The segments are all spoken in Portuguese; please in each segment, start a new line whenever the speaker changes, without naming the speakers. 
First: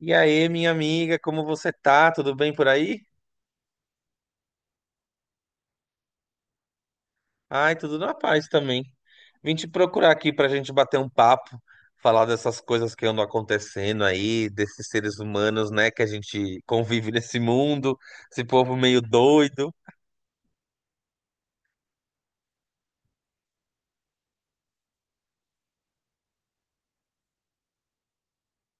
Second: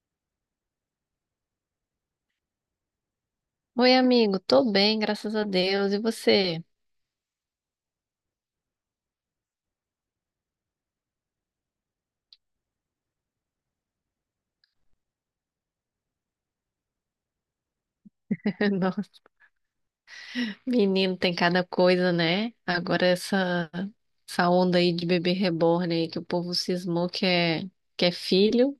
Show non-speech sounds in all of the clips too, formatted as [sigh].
E aí, minha amiga, como você tá? Tudo bem por aí?
Oi, amigo, tô bem, graças a Deus. E você?
Ai, tudo na paz também. Vim te procurar aqui pra gente bater um papo, falar dessas coisas que andam acontecendo aí, desses seres humanos, né, que a gente convive nesse mundo, esse
[laughs]
povo meio
Nossa,
doido.
menino, tem cada coisa, né? Agora essa onda aí de bebê reborn aí que o povo cismou que é filho,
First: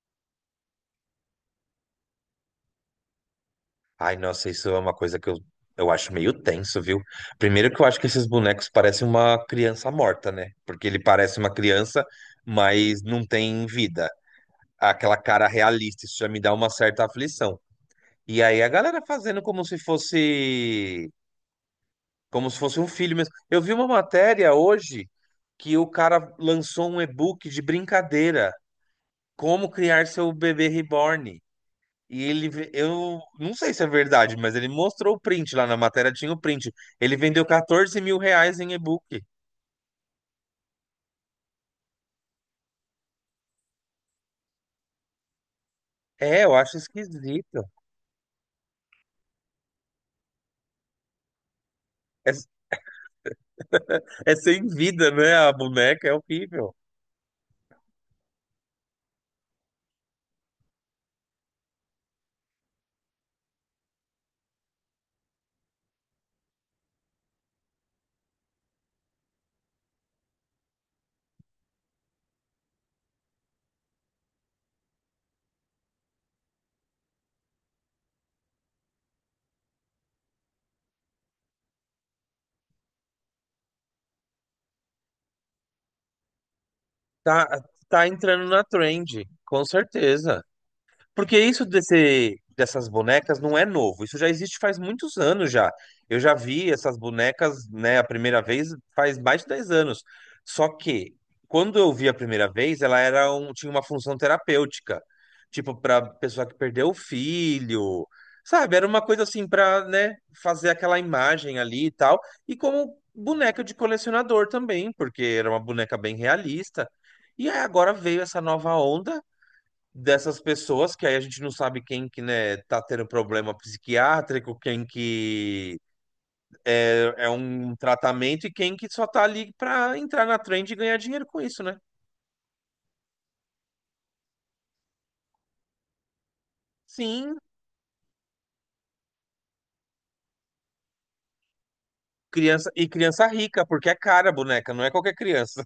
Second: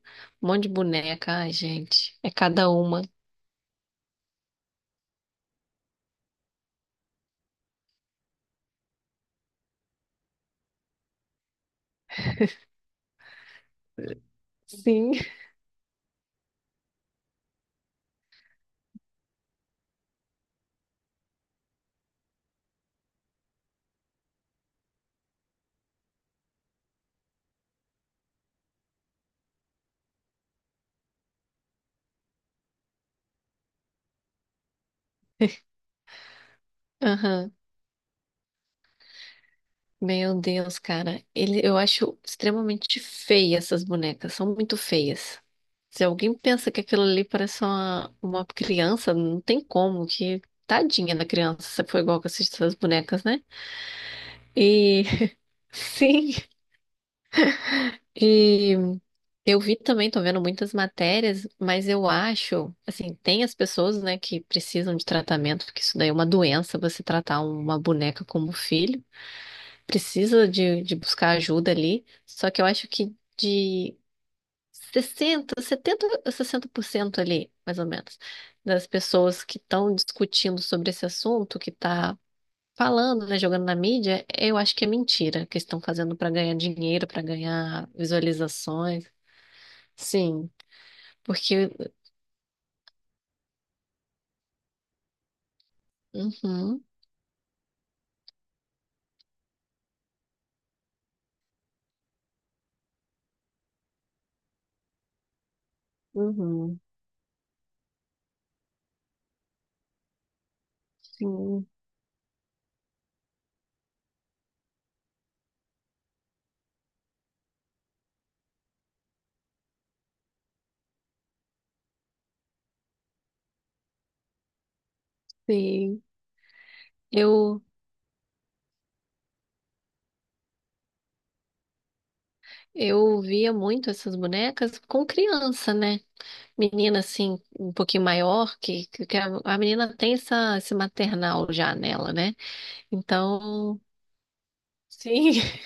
um monte de boneca, ai, gente, é cada uma.
Ai, nossa, isso é uma coisa que eu acho meio tenso, viu? Primeiro que eu acho que esses bonecos parecem uma criança morta, né? Porque ele parece uma criança, mas não tem vida.
Sim.
Aquela cara realista, isso já me dá uma certa aflição. E aí a galera fazendo como se fosse um filho mesmo. Eu vi uma matéria hoje que o cara lançou um e-book de brincadeira, como criar seu bebê reborn. E eu não sei se é verdade, mas ele mostrou o print lá na matéria, tinha o print.
[laughs]
Ele vendeu
Aham.
14 mil reais em e-book.
Meu Deus, cara. Eu acho extremamente feia essas bonecas. São muito feias. Se alguém
É, eu
pensa
acho
que aquilo ali
esquisito.
parece uma criança, não tem como. Que tadinha da criança, se foi igual com
É,
essas bonecas, né?
é sem
E
vida, né? A
[laughs]
boneca é
sim.
horrível.
E eu vi também, tô vendo muitas matérias, mas eu acho, assim, tem as pessoas, né, que precisam de tratamento, porque isso daí é uma doença, você tratar uma boneca como filho. Precisa de buscar ajuda ali, só que eu acho que de 60% ali, mais ou menos, das pessoas que estão discutindo sobre esse assunto, que está falando, né, jogando na mídia, eu acho que é mentira, que estão fazendo para ganhar dinheiro, para
Tá,
ganhar
tá entrando na
visualizações.
trend, com certeza.
Sim,
Porque isso
porque,
dessas bonecas não é novo, isso já existe faz muitos anos já. Eu já vi
uhum,
essas bonecas, né, a primeira vez faz mais de 10 anos. Só que quando eu vi a primeira vez, tinha uma função terapêutica, tipo para pessoa que
uhum,
perdeu o filho, sabe? Era uma coisa assim para, né, fazer aquela imagem
sim,
ali e tal, e como boneca de colecionador também, porque era uma boneca bem realista. E aí agora veio essa nova onda dessas pessoas, que aí a gente não sabe quem que, né, tá tendo problema psiquiátrico, quem que
sim.
é
Eu
um tratamento e quem que só tá ali pra entrar na trend e ganhar dinheiro com isso, né?
eu via muito essas bonecas com criança, né? Menina
Sim,
assim, um pouquinho maior, que a menina tem esse maternal já nela, né?
criança e criança rica,
Então,
porque é cara a boneca, não é qualquer
sim,
criança.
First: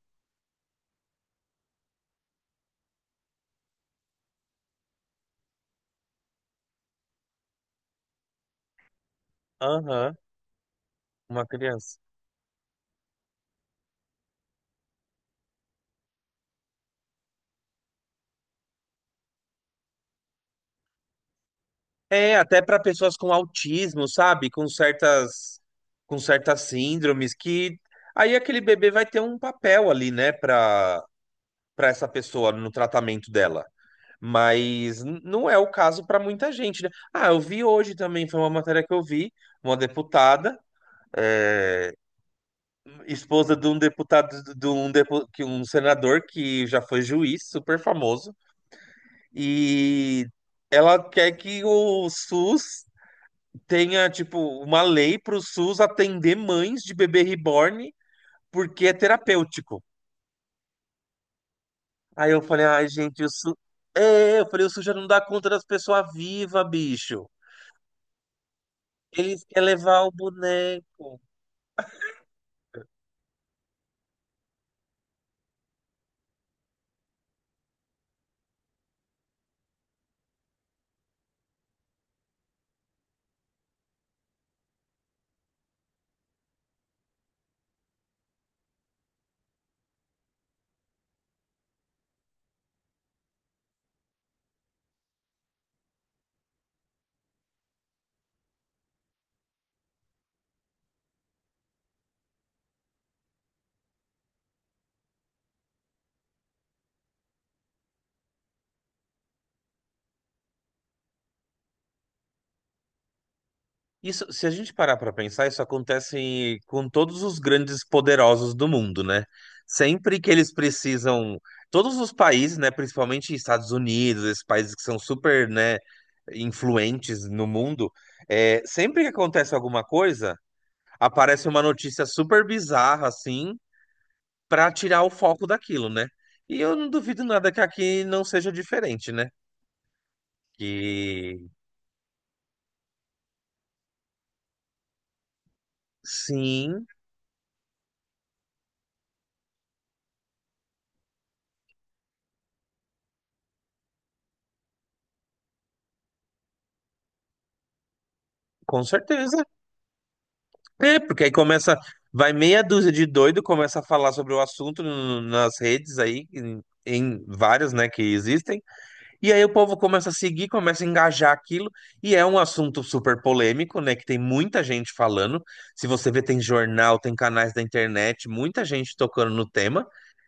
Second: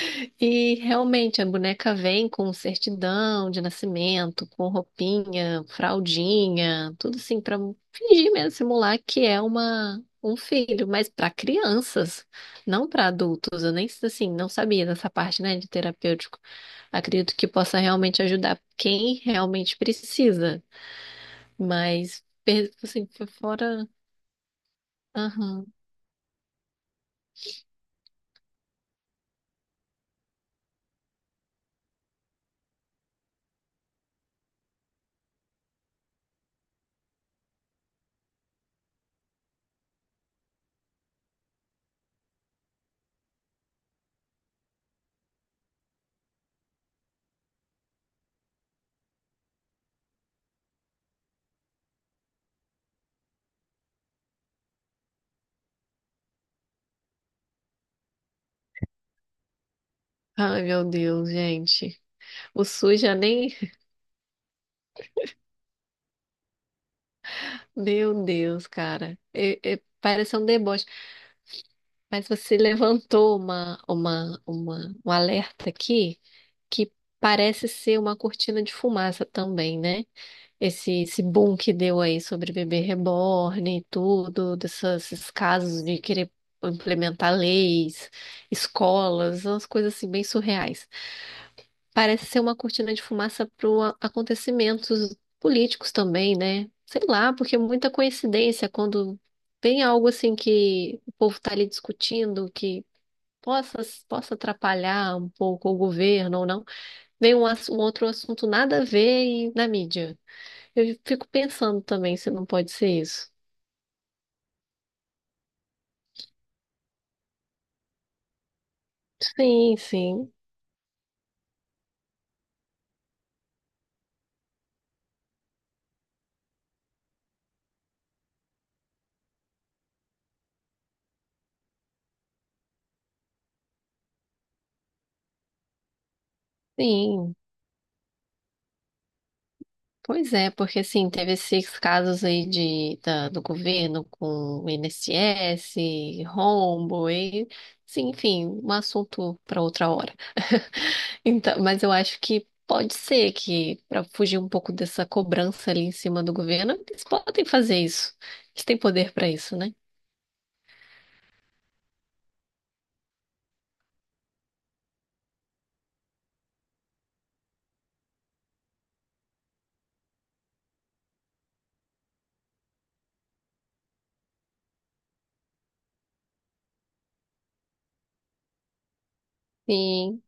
[laughs] e realmente a boneca vem com certidão de nascimento, com roupinha, fraldinha, tudo assim, para fingir mesmo, simular que é uma.
Aham,
Um filho, mas para
uma criança.
crianças, não para adultos. Eu nem assim, não sabia dessa parte, né, de terapêutico. Acredito que possa realmente ajudar quem realmente precisa. Mas,
É, até para
assim,
pessoas
foi
com
fora.
autismo, sabe?
Aham.
Com certas síndromes que aí aquele bebê vai ter um papel ali, né, para essa pessoa no tratamento dela. Mas não é o caso para muita gente, né? Ah, eu vi hoje também, foi uma matéria que eu vi, uma deputada, eh, esposa de um deputado, que um senador que já foi juiz, super famoso, e ela quer que o SUS tenha, tipo, uma lei para o SUS atender mães de bebê reborn porque é terapêutico.
Ai, meu Deus, gente.
Aí eu
O
falei, ai,
SUS já
gente, o
nem.
SUS...
[laughs]
É, eu falei, o SUS já não dá conta das pessoas vivas, bicho.
Meu Deus, cara.
Eles querem levar o
Parece um deboche.
boneco.
Mas você levantou um alerta aqui que parece ser uma cortina de fumaça também, né? Esse boom que deu aí sobre bebê reborn e tudo, desses casos de querer implementar leis, escolas, umas coisas assim bem surreais. Parece ser uma cortina de fumaça para acontecimentos políticos também, né? Sei lá, porque é muita coincidência quando tem algo assim que o povo está ali discutindo, que possa, possa atrapalhar um pouco o governo ou não, vem um outro assunto nada a ver e na mídia. Eu fico pensando também se não pode ser isso.
Isso, se a gente parar pra pensar, isso acontece com todos os grandes poderosos do mundo, né?
Sim,
Sempre que
sim,
eles precisam, todos os países, né, principalmente Estados Unidos, esses países que são super, né, influentes no mundo, é, sempre que acontece alguma coisa, aparece uma notícia super bizarra assim, pra tirar o foco daquilo, né? E eu não duvido
sim.
nada que aqui não seja diferente, né?
Pois é, porque assim, teve
Que
esses casos aí do governo com o INSS,
sim,
rombo, e, sim, enfim, um assunto para outra hora. Então, mas eu acho que pode ser que, para fugir um pouco dessa cobrança ali em cima do governo, eles podem fazer isso. Eles têm
com
poder para
certeza.
isso, né?
É, porque aí começa, vai meia dúzia de doido, começa a falar sobre o assunto nas redes aí, em várias, né, que existem, e aí o povo começa a seguir, começa a engajar aquilo, e é um assunto super polêmico, né, que tem muita gente falando, se você vê, tem jornal, tem canais da internet, muita gente tocando no tema,
Sim,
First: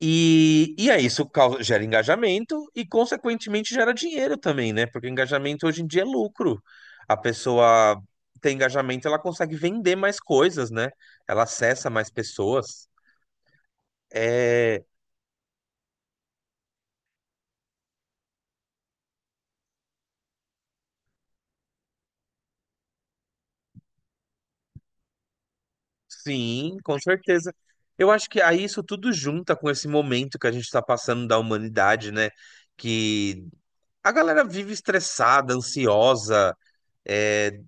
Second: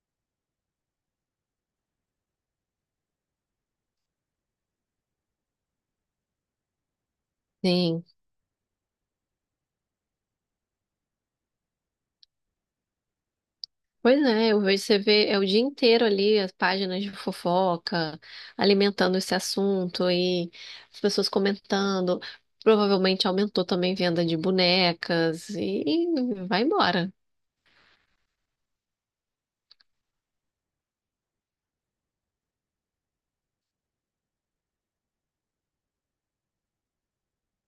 e aí isso causa, gera engajamento e, consequentemente, gera dinheiro também, né? Porque engajamento hoje em dia é lucro. A pessoa
sim.
tem engajamento, ela consegue vender mais coisas, né? Ela acessa mais pessoas.
Pois é, eu vejo
É,
você vê é o dia inteiro ali as páginas de fofoca, alimentando esse assunto e as pessoas comentando. Provavelmente aumentou também venda de bonecas e vai
sim, com
embora.
certeza. Eu acho que aí isso tudo junta com esse momento que a gente está passando da humanidade, né? Que a galera vive estressada, ansiosa, é,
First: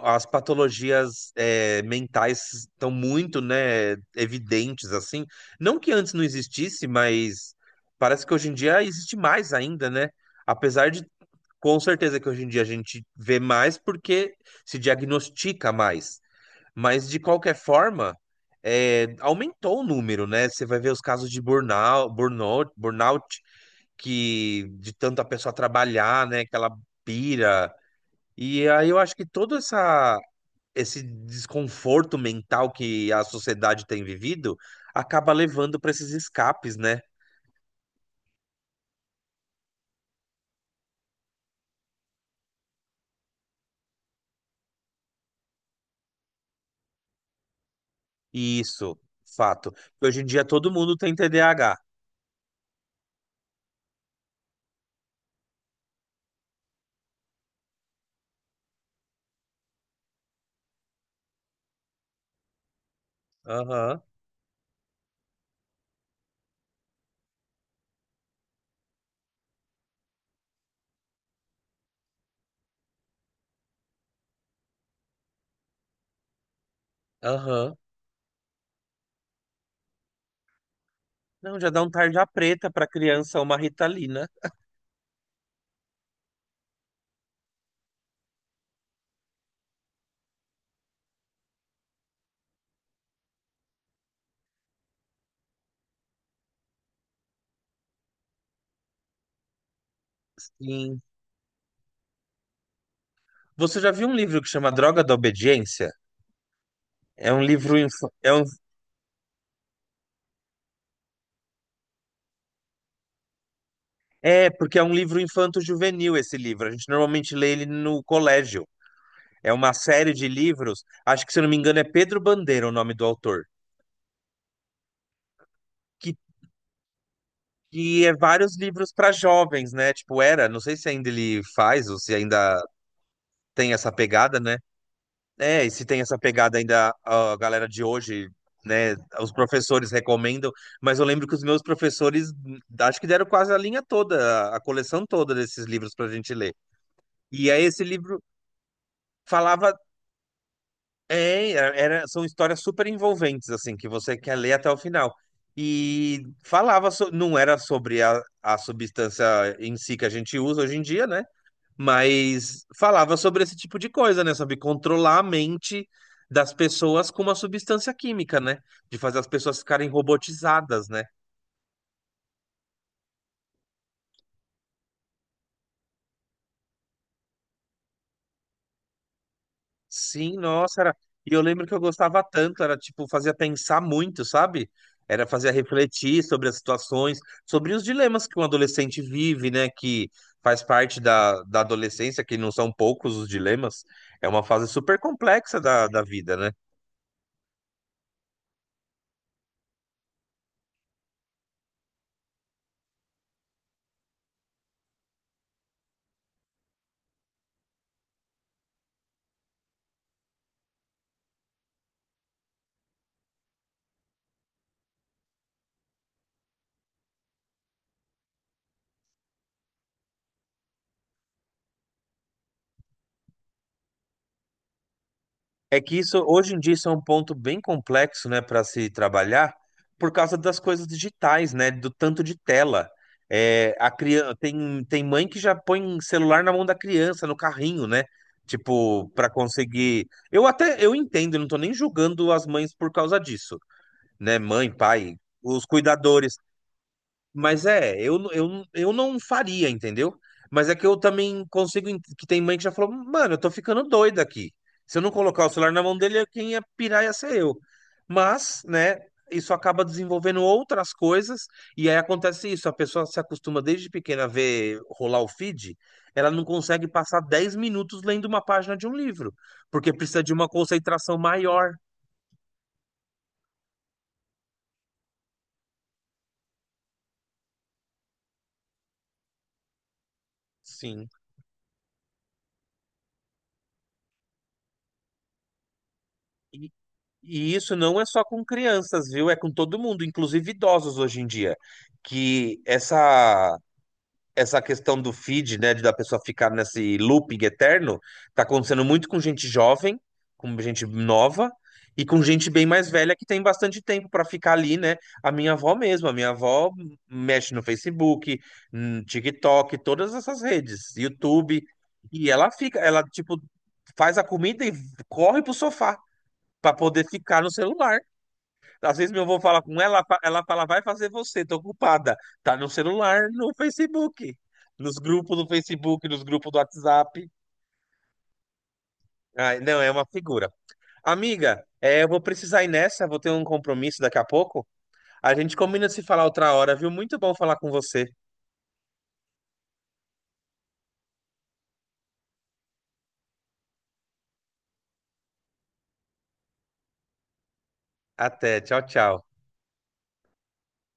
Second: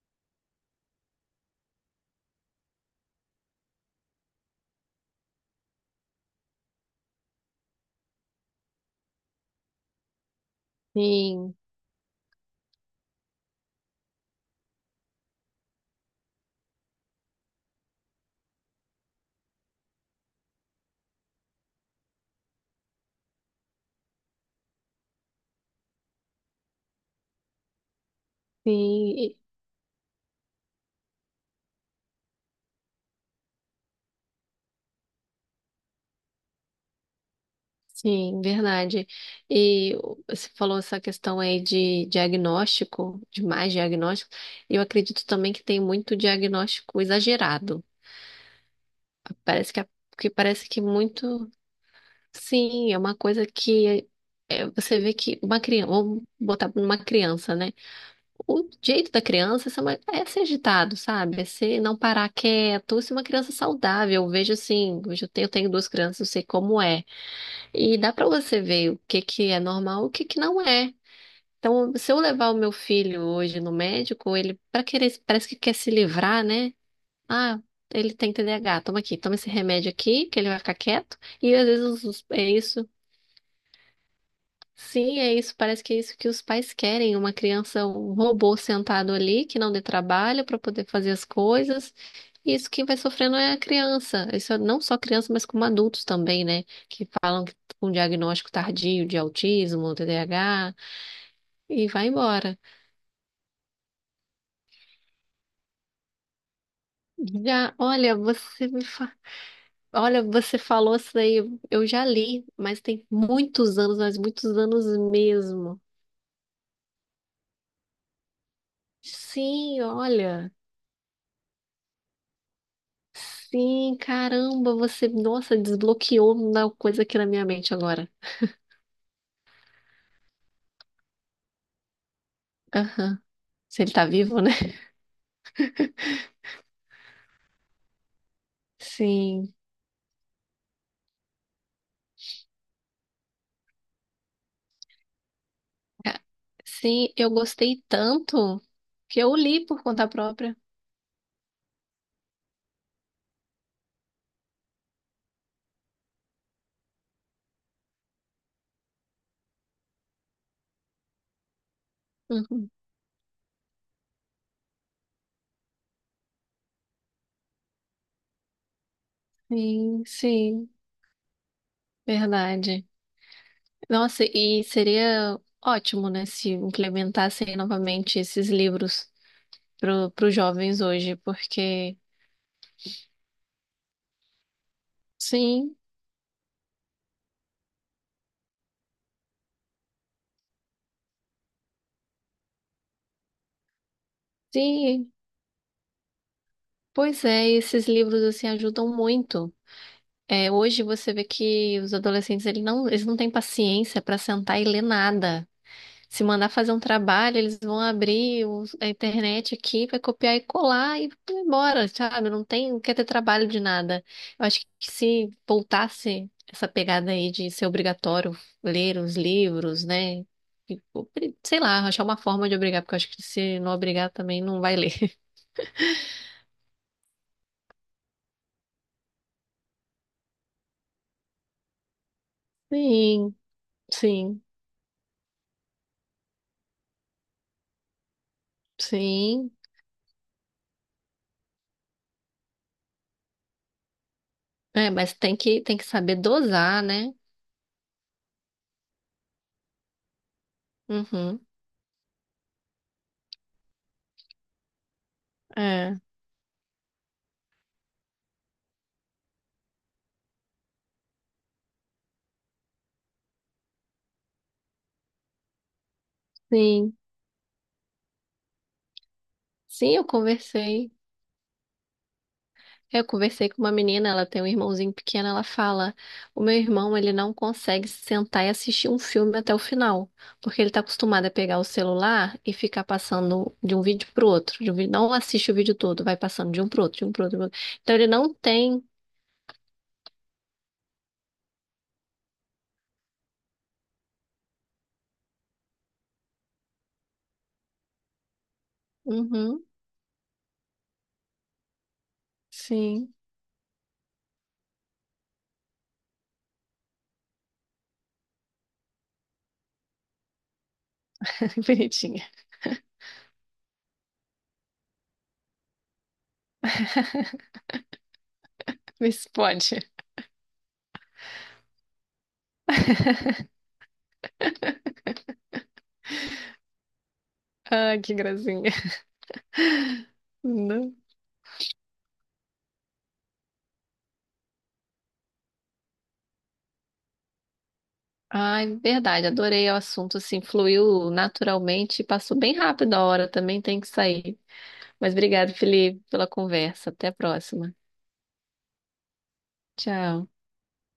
as patologias é, mentais estão muito, né, evidentes assim. Não que antes não existisse, mas parece que hoje em dia existe mais ainda, né? Apesar de
Sim,
com certeza que hoje em dia a gente vê mais porque se diagnostica mais. Mas de qualquer forma, é, aumentou o número, né? Você vai ver os casos de burnout que de tanto a pessoa trabalhar, né, que ela pira. E aí eu
sim,
acho que
e-
toda essa esse desconforto mental que a sociedade tem vivido acaba levando para esses escapes, né?
sim, verdade. E você falou essa questão aí de diagnóstico, de mais diagnóstico. Eu acredito também que tem muito diagnóstico exagerado.
E isso,
Parece
fato.
que,
Hoje em
que
dia
parece
todo
que
mundo tem
muito.
TDAH.
Sim, é uma coisa que é, você vê que uma criança, vamos botar numa criança, né? O jeito da criança é ser é ser agitado, sabe? É ser não parar quieto, ser uma criança
Aham,
saudável. Eu vejo assim, hoje eu tenho duas crianças, eu sei como é. E dá pra você ver o que que é normal, e o que que não é. Então, se eu levar o meu filho hoje no médico, ele para querer, parece que quer se livrar, né? Ah,
aham.
ele tem TDAH, toma aqui, toma esse remédio aqui, que ele vai ficar quieto. E
Não,
às
já dá um
vezes
tarja
é
preta para
isso.
criança uma Ritalina.
Sim, é isso. Parece que é isso que os pais querem, uma criança, um robô sentado ali, que não dê trabalho para poder fazer as coisas. E isso quem vai sofrendo é a criança. Isso é não só criança, mas como adultos também, né? Que falam que com diagnóstico tardio de autismo, TDAH,
Sim.
e vai embora.
Você já viu um livro que chama Droga da Obediência? É um
Já,
livro inf...
olha,
é, um...
olha, você falou isso daí, eu já li, mas tem muitos anos, mas
É
muitos
porque é
anos
um livro
mesmo.
infanto-juvenil esse livro. A gente normalmente lê ele no colégio. É uma
Sim,
série de
olha.
livros. Acho que se eu não me engano é Pedro Bandeira o nome do autor,
Sim, caramba, você, nossa,
que
desbloqueou uma coisa aqui na minha mente agora.
é vários livros para jovens, né? Tipo, era, não sei se ainda ele faz ou se ainda
Aham.
tem
Se
essa
ele tá
pegada,
vivo, né?
né? É, e se tem essa pegada ainda a galera de hoje, né? Os
Sim.
professores recomendam, mas eu lembro que os meus professores acho que deram quase a linha toda, a coleção toda desses livros pra
Ca-
gente ler.
Sim, eu
E aí esse
gostei
livro
tanto que eu li
falava,
por conta própria.
são histórias super envolventes, assim, que você quer ler até o final. E falava, não era sobre a substância em si que a gente usa hoje em dia, né? Mas
Uhum.
falava sobre esse tipo de coisa, né? Sobre controlar a mente das pessoas com uma substância química, né? De fazer as pessoas ficarem
Sim, sim,
robotizadas, né?
verdade. Nossa, e seria ótimo, né, se implementassem novamente esses livros para os
Sim,
jovens
nossa, era.
hoje,
E eu lembro que eu
porque
gostava tanto, era tipo, fazia pensar muito, sabe? Era fazer
sim,
refletir sobre as situações, sobre os dilemas que um adolescente vive, né? Que faz parte da adolescência, que não são poucos os dilemas. É uma fase super
sim,
complexa da vida, né?
pois é, esses livros assim ajudam muito. É, hoje você vê que os adolescentes eles não têm paciência para sentar e ler nada. Se mandar fazer um trabalho, eles vão abrir a internet aqui, vai copiar e colar e vai embora, sabe? Não tem, não quer ter trabalho de nada. Eu acho que se voltasse essa pegada aí de ser obrigatório ler os livros, né? E, sei lá, achar uma forma de obrigar, porque eu acho que se não obrigar também não vai ler. [laughs]
É que isso, hoje em dia, isso é um ponto bem complexo, né, para se trabalhar, por causa das coisas digitais, né, do tanto de tela.
Sim,
É, a criança,
sim,
tem, tem mãe que já põe um celular na mão da criança, no carrinho, né, tipo, para
sim.
conseguir. Eu até, eu entendo, eu não tô nem julgando as mães por causa disso, né, mãe,
É, mas
pai,
tem que,
os
tem que saber
cuidadores,
dosar, né?
mas é, eu não faria, entendeu? Mas é que eu
Uhum.
também consigo. Que tem mãe que já falou, mano, eu tô ficando doida aqui. Se eu não colocar o celular na mão
É,
dele, quem ia pirar ia ser eu. Mas, né, isso acaba desenvolvendo outras coisas. E aí acontece isso: a pessoa se acostuma desde pequena a ver rolar o feed, ela não consegue
sim.
passar 10 minutos lendo uma página de um livro, porque
Sim, eu
precisa de uma
conversei.
concentração maior.
Eu conversei com uma menina, ela tem um irmãozinho pequeno, ela fala: "O meu irmão, ele não consegue sentar e assistir um filme até o final, porque ele tá
Sim.
acostumado a pegar o celular e ficar passando de um vídeo pro outro, de um vídeo, não assiste o vídeo todo, vai passando de um pro outro, de um pro outro, pro
E
outro.
isso
Então
não é
ele
só
não
com
tem."
crianças, viu? É com todo mundo, inclusive idosos hoje em dia. Que essa questão do feed, né, de da pessoa ficar nesse looping eterno, tá acontecendo muito com gente
Uhum.
jovem, com gente nova e com gente bem mais velha
Sim.
que tem bastante tempo para ficar ali, né? A minha avó mexe no Facebook, no TikTok, todas essas redes,
[laughs]
YouTube,
Bonitinha.
e ela fica, ela tipo faz a comida e corre pro sofá para poder ficar no celular. Às
Vê
vezes meu
se
avô fala com
pode.
ela, ela fala, vai fazer você, tô ocupada. Tá no celular,
[laughs]
no Facebook, nos grupos do Facebook, nos grupos do WhatsApp.
Ai, que gracinha.
Ah, não, é uma figura.
Não.
Amiga, é, eu vou precisar ir nessa, vou ter um compromisso daqui a pouco. A gente combina de se falar outra hora, viu? Muito bom falar com você.
Ai, verdade, adorei o assunto, assim, fluiu naturalmente e passou bem rápido a hora, também tem que sair. Mas obrigado, Felipe, pela conversa. Até a próxima.
Até, tchau, tchau.
Tchau.